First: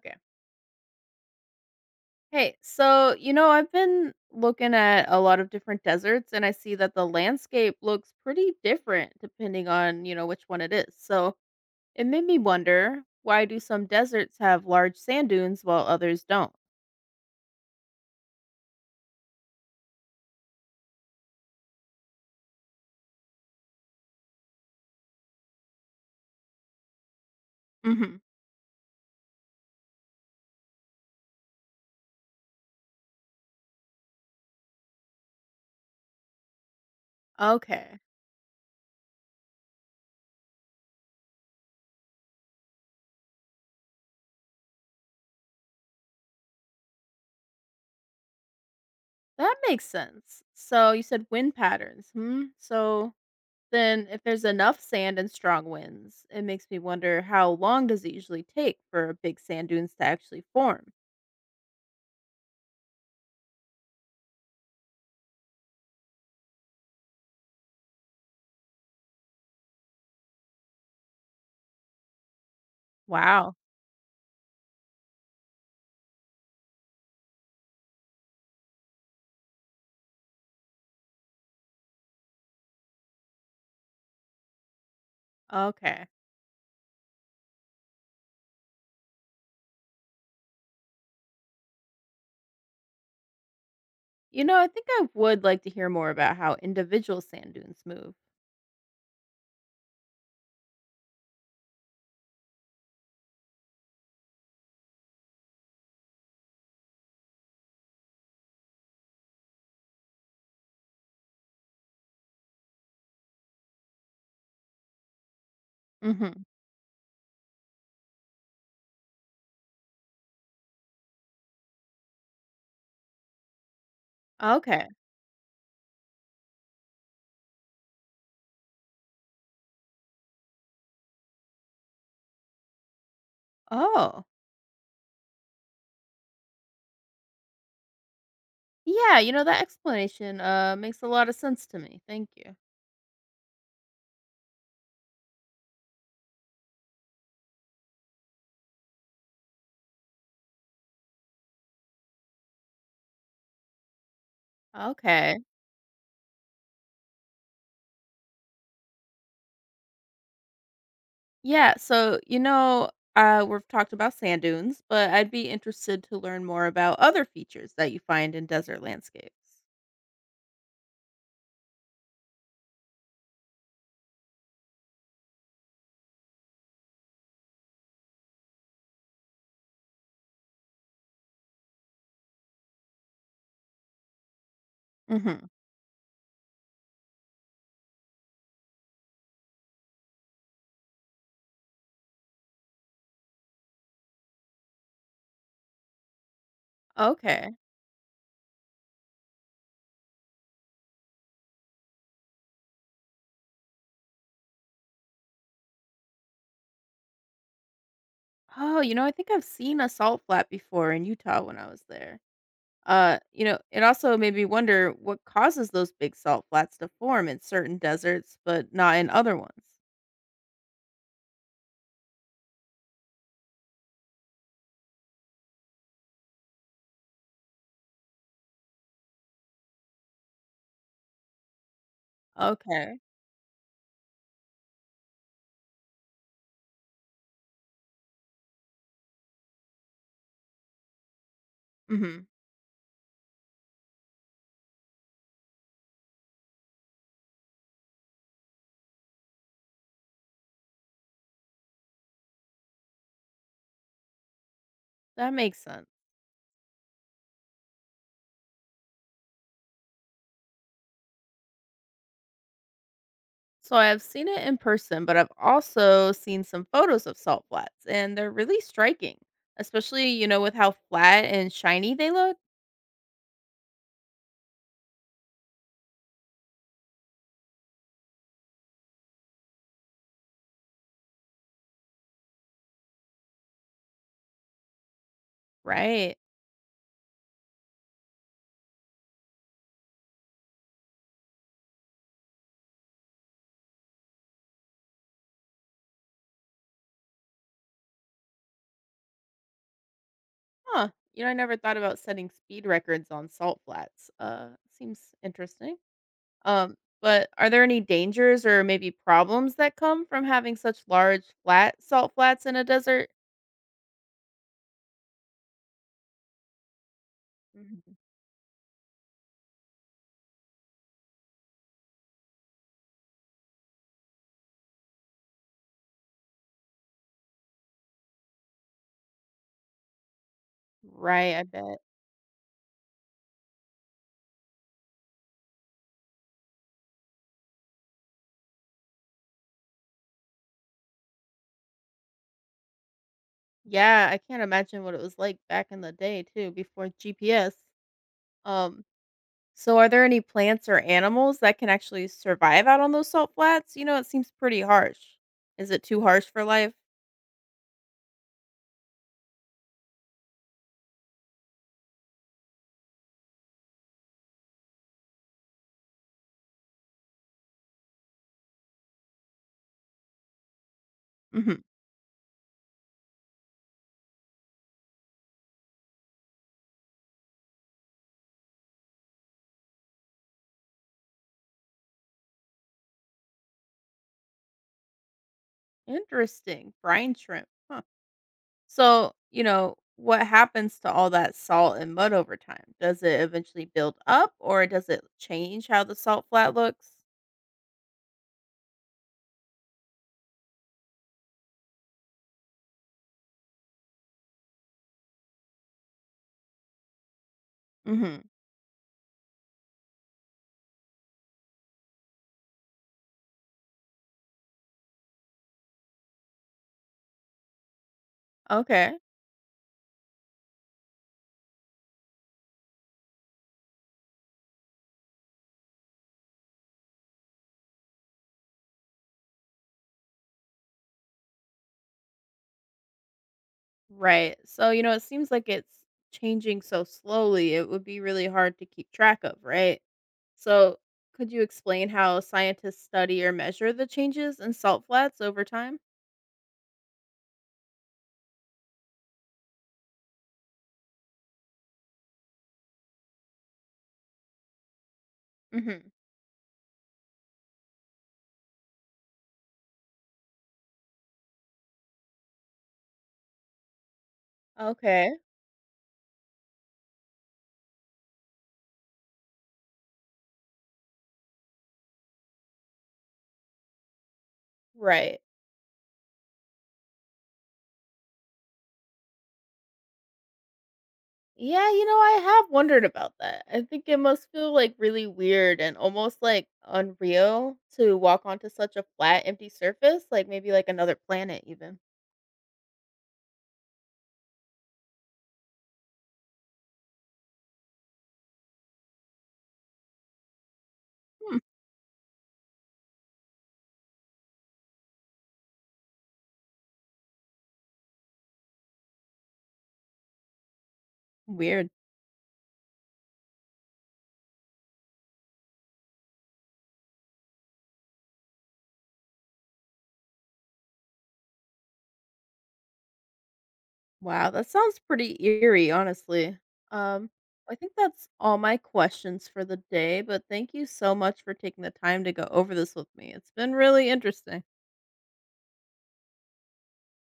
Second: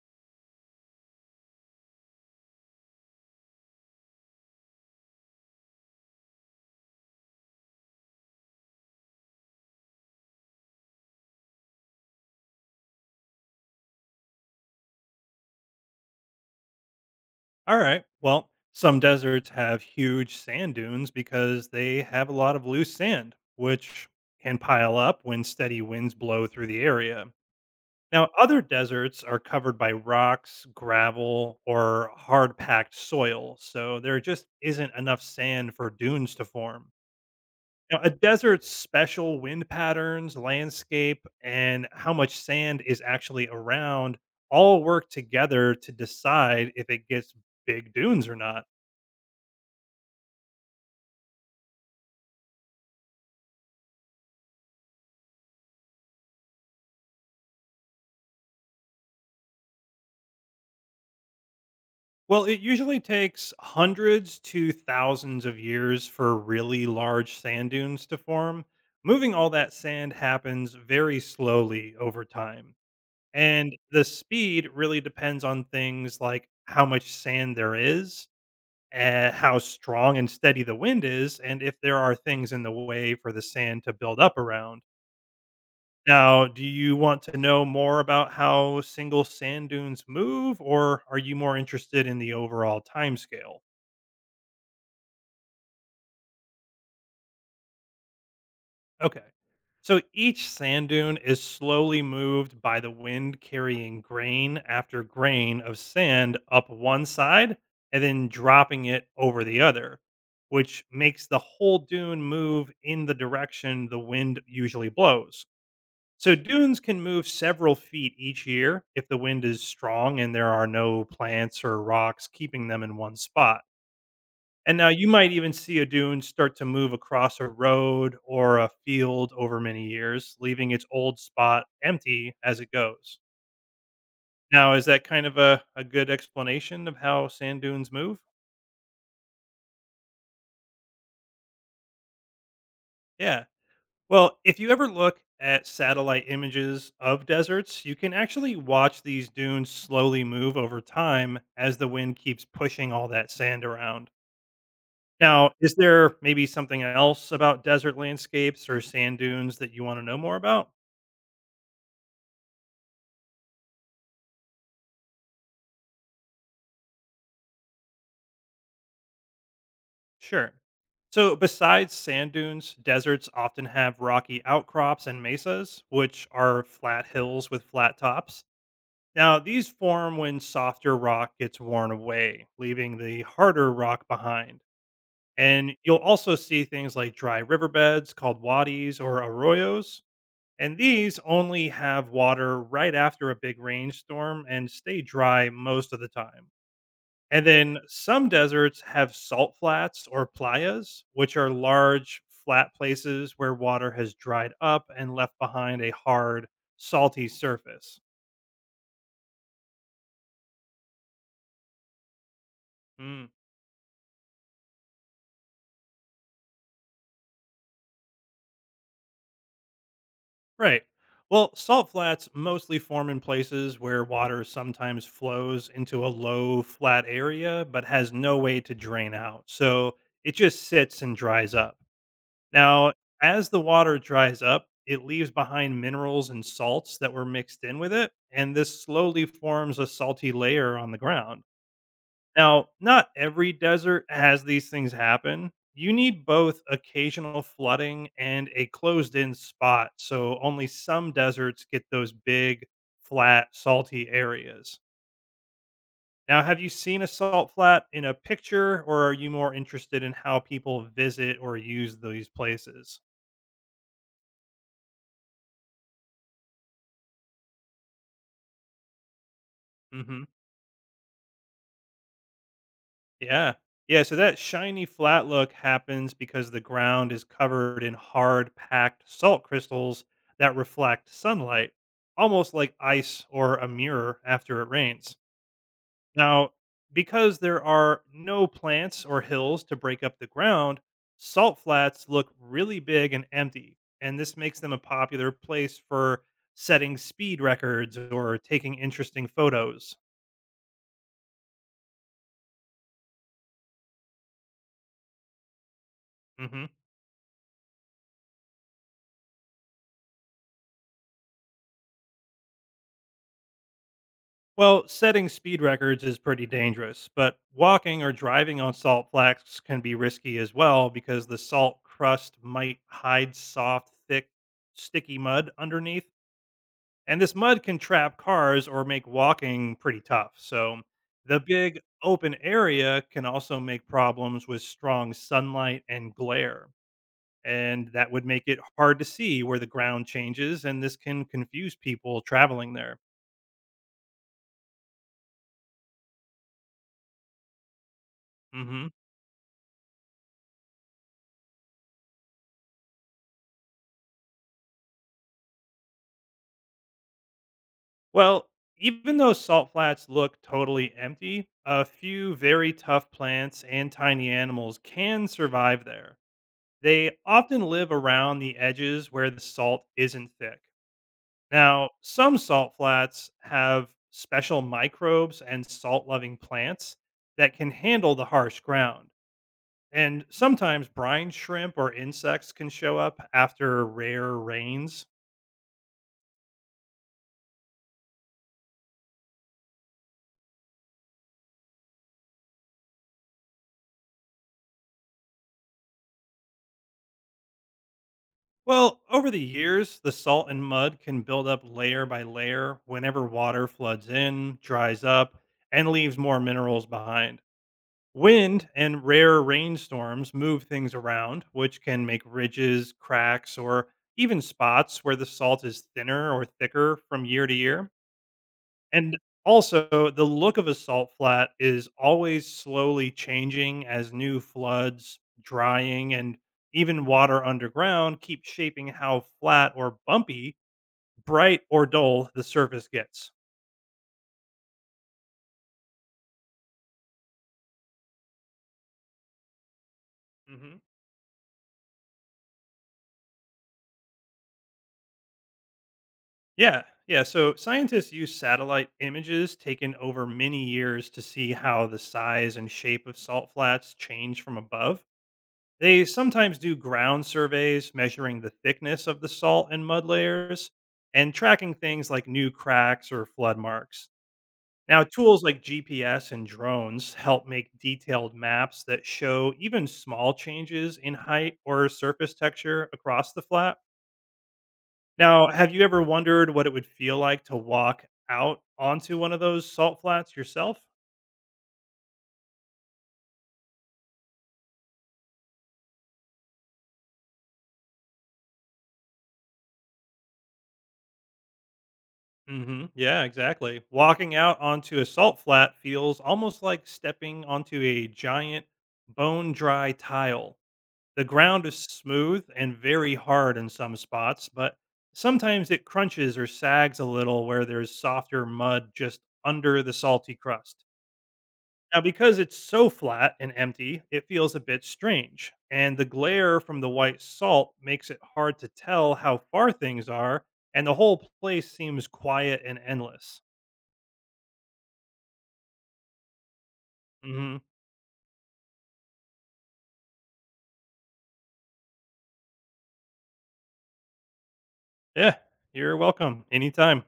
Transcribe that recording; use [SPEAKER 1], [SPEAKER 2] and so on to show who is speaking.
[SPEAKER 1] Okay. Hey, so, I've been looking at a lot of different deserts, and I see that the landscape looks pretty different depending on, which one it is. So it made me wonder, why do some deserts have large sand dunes while others don't?
[SPEAKER 2] All right. Well, some deserts have huge sand dunes because they have a lot of loose sand, which can pile up when steady winds blow through the area.
[SPEAKER 1] Hmm.
[SPEAKER 2] Now, other deserts are covered by rocks, gravel, or hard packed soil, so there just isn't enough sand for dunes to form.
[SPEAKER 1] Okay.
[SPEAKER 2] Now, a desert's special wind patterns, landscape, and how much sand is actually around all work together to decide if it gets big dunes or not.
[SPEAKER 1] That makes sense. So you said wind patterns. Hmm. So then if there's enough sand and strong winds, it makes me wonder, how long does it usually take for big sand dunes to actually form?
[SPEAKER 2] Well, it usually takes hundreds to thousands of years for really large sand dunes to form. Moving all that sand happens very slowly over time.
[SPEAKER 1] Wow.
[SPEAKER 2] And the speed really depends on things like how much sand there is, how strong and steady the wind is, and if there are things in the way for the sand to build up around.
[SPEAKER 1] Okay.
[SPEAKER 2] Now, do you want to know more about how single sand dunes move, or are you more interested in the overall timescale?
[SPEAKER 1] You know, I think I would like to hear more about how individual sand dunes move.
[SPEAKER 2] Okay. So each sand dune is slowly moved by the wind carrying grain after grain of sand up one side and then dropping it over the other, which makes the whole dune move in the direction the wind usually blows. So
[SPEAKER 1] Mhm.
[SPEAKER 2] dunes can move several feet each year if the wind is strong and there are no plants or rocks keeping them in one spot. And now
[SPEAKER 1] Okay.
[SPEAKER 2] you might even see a dune start to move across a road or a field over many years, leaving its old spot empty as it goes.
[SPEAKER 1] Oh.
[SPEAKER 2] Now, is that kind of a good explanation of how sand dunes move?
[SPEAKER 1] Yeah, you know, that explanation makes a lot of sense to me. Thank you.
[SPEAKER 2] Yeah. Well, if you ever look at satellite images of deserts, you can actually watch these dunes slowly move over time as the wind keeps pushing all that sand around.
[SPEAKER 1] Okay.
[SPEAKER 2] Now, is there maybe something else about desert landscapes or sand dunes that you want to know more about?
[SPEAKER 1] Yeah, so we've talked about sand dunes, but I'd be interested to learn more about other features that you find in desert landscapes.
[SPEAKER 2] Sure. So, besides sand dunes, deserts often have rocky outcrops and mesas, which are flat hills with flat tops. Now, these form when softer rock gets worn away, leaving the harder rock behind.
[SPEAKER 1] Mhm.
[SPEAKER 2] And you'll also see things like dry riverbeds called wadis or arroyos. And these only have water right after a big rainstorm and stay dry most of the time. And
[SPEAKER 1] Okay.
[SPEAKER 2] then some deserts have salt flats or playas, which are large, flat places where water has dried up and left behind a hard, salty surface.
[SPEAKER 1] Oh, you know, I think I've seen a salt flat before in Utah when I was there.
[SPEAKER 2] Mm.
[SPEAKER 1] You know, it also made me wonder, what causes those big salt flats to form in certain deserts but not in other ones?
[SPEAKER 2] Right. Well, salt flats mostly form in places where water sometimes flows into a low, flat area but has no way to drain out. So it just sits and dries up. Now,
[SPEAKER 1] Okay.
[SPEAKER 2] as the water dries up, it leaves behind minerals and salts that were mixed in with it, and this slowly forms a salty layer on the ground.
[SPEAKER 1] Hmm.
[SPEAKER 2] Now, not every desert has these things happen. You need both occasional flooding and a closed in spot, so only some deserts get those big, flat, salty areas.
[SPEAKER 1] That makes sense.
[SPEAKER 2] Now, have you seen a salt flat in a picture, or are you more interested in how people visit or use these places?
[SPEAKER 1] So I've seen it in person, but I've also seen some photos of salt flats, and they're really striking, especially,
[SPEAKER 2] Hmm.
[SPEAKER 1] you know, with how flat and shiny they look.
[SPEAKER 2] Yeah. Yeah, so that shiny flat look happens because the ground is covered in hard packed salt crystals that reflect sunlight, almost like ice or a mirror after it rains.
[SPEAKER 1] Right.
[SPEAKER 2] Now, because there are no plants or hills to break up the ground, salt flats look really big and empty, and this makes them a popular place for setting speed records or taking interesting photos.
[SPEAKER 1] Huh. You know, I never thought about setting speed records on salt flats. Seems interesting.
[SPEAKER 2] Mhm.
[SPEAKER 1] Um, but are there any dangers or maybe problems that come from having such large flat salt flats in a desert?
[SPEAKER 2] Well, setting speed records is pretty dangerous, but
[SPEAKER 1] Mhm.
[SPEAKER 2] walking or driving on salt flats can be risky as well because the salt crust might hide soft, thick, sticky mud underneath. And this mud can trap cars or make walking pretty tough. So
[SPEAKER 1] Right,
[SPEAKER 2] the
[SPEAKER 1] I bet.
[SPEAKER 2] big open area can also make problems with strong sunlight and glare. And that would make it hard to see where the ground changes, and this can confuse people traveling there.
[SPEAKER 1] Yeah, I can't imagine what it was like back in the day too, before GPS. Um,
[SPEAKER 2] Hmm.
[SPEAKER 1] so are there any plants or animals that can actually survive out on those salt flats? You know, it seems pretty harsh. Is it too harsh for life?
[SPEAKER 2] Well, even though salt flats look totally empty, a few very tough plants and tiny animals can survive there. They often live around the edges where the salt isn't thick.
[SPEAKER 1] Hmm.
[SPEAKER 2] Now, some salt flats have special microbes and salt loving plants that can handle the harsh ground. And sometimes brine shrimp or insects can show up after rare rains.
[SPEAKER 1] Interesting. Brine shrimp. Huh. So, you know, what happens to all that salt and mud over time? Does it eventually build up, or does it change how the salt flat looks?
[SPEAKER 2] Well, over the years, the salt and mud can build up layer by layer whenever water floods in, dries up, and leaves more minerals behind.
[SPEAKER 1] Mhm.
[SPEAKER 2] Wind and rare rainstorms move things around, which can make ridges, cracks, or even spots where the salt is thinner or thicker from year to year.
[SPEAKER 1] Okay.
[SPEAKER 2] And also, the look of a salt flat is always slowly changing as new floods, drying, and even water underground keep shaping how flat or bumpy, bright or dull the surface gets.
[SPEAKER 1] Right. So, you know, it seems like it's changing so slowly, it would be really hard to keep track of, right? So,
[SPEAKER 2] Hmm.
[SPEAKER 1] could you explain how scientists study or measure the changes in salt flats over time?
[SPEAKER 2] Yeah, yeah. So scientists use satellite images taken over many years to see how the size and shape of salt flats change from above.
[SPEAKER 1] Mhm.
[SPEAKER 2] They sometimes do ground surveys measuring the thickness of the salt and mud layers and tracking things like new cracks or flood marks. Now,
[SPEAKER 1] Okay.
[SPEAKER 2] tools like GPS and drones help make detailed maps that show even small changes in height or surface texture across the flat.
[SPEAKER 1] Right.
[SPEAKER 2] Now, have you ever wondered what it would feel like to walk out onto one of those salt flats yourself?
[SPEAKER 1] Yeah, you know, I have wondered about that. I think it must feel like really weird and almost like unreal to walk onto such a flat, empty surface, like maybe like another planet, even.
[SPEAKER 2] Hmm. Yeah, exactly. Walking out onto a salt flat feels almost like stepping onto a giant bone dry tile. The
[SPEAKER 1] Hmm,
[SPEAKER 2] ground is smooth and very hard in some spots, but sometimes it crunches or sags a little where there's softer mud just under the salty crust.
[SPEAKER 1] weird.
[SPEAKER 2] Now, because it's so flat and empty, it feels a bit strange, and the glare from the white salt makes it hard to tell how far things are and the whole place seems quiet and endless.
[SPEAKER 1] Wow, that sounds pretty eerie, honestly. Um, I
[SPEAKER 2] Mhm.
[SPEAKER 1] think that's all my questions for the day, but thank you so much for taking the time to go over this with me. It's been really interesting.
[SPEAKER 2] Yeah, you're welcome anytime.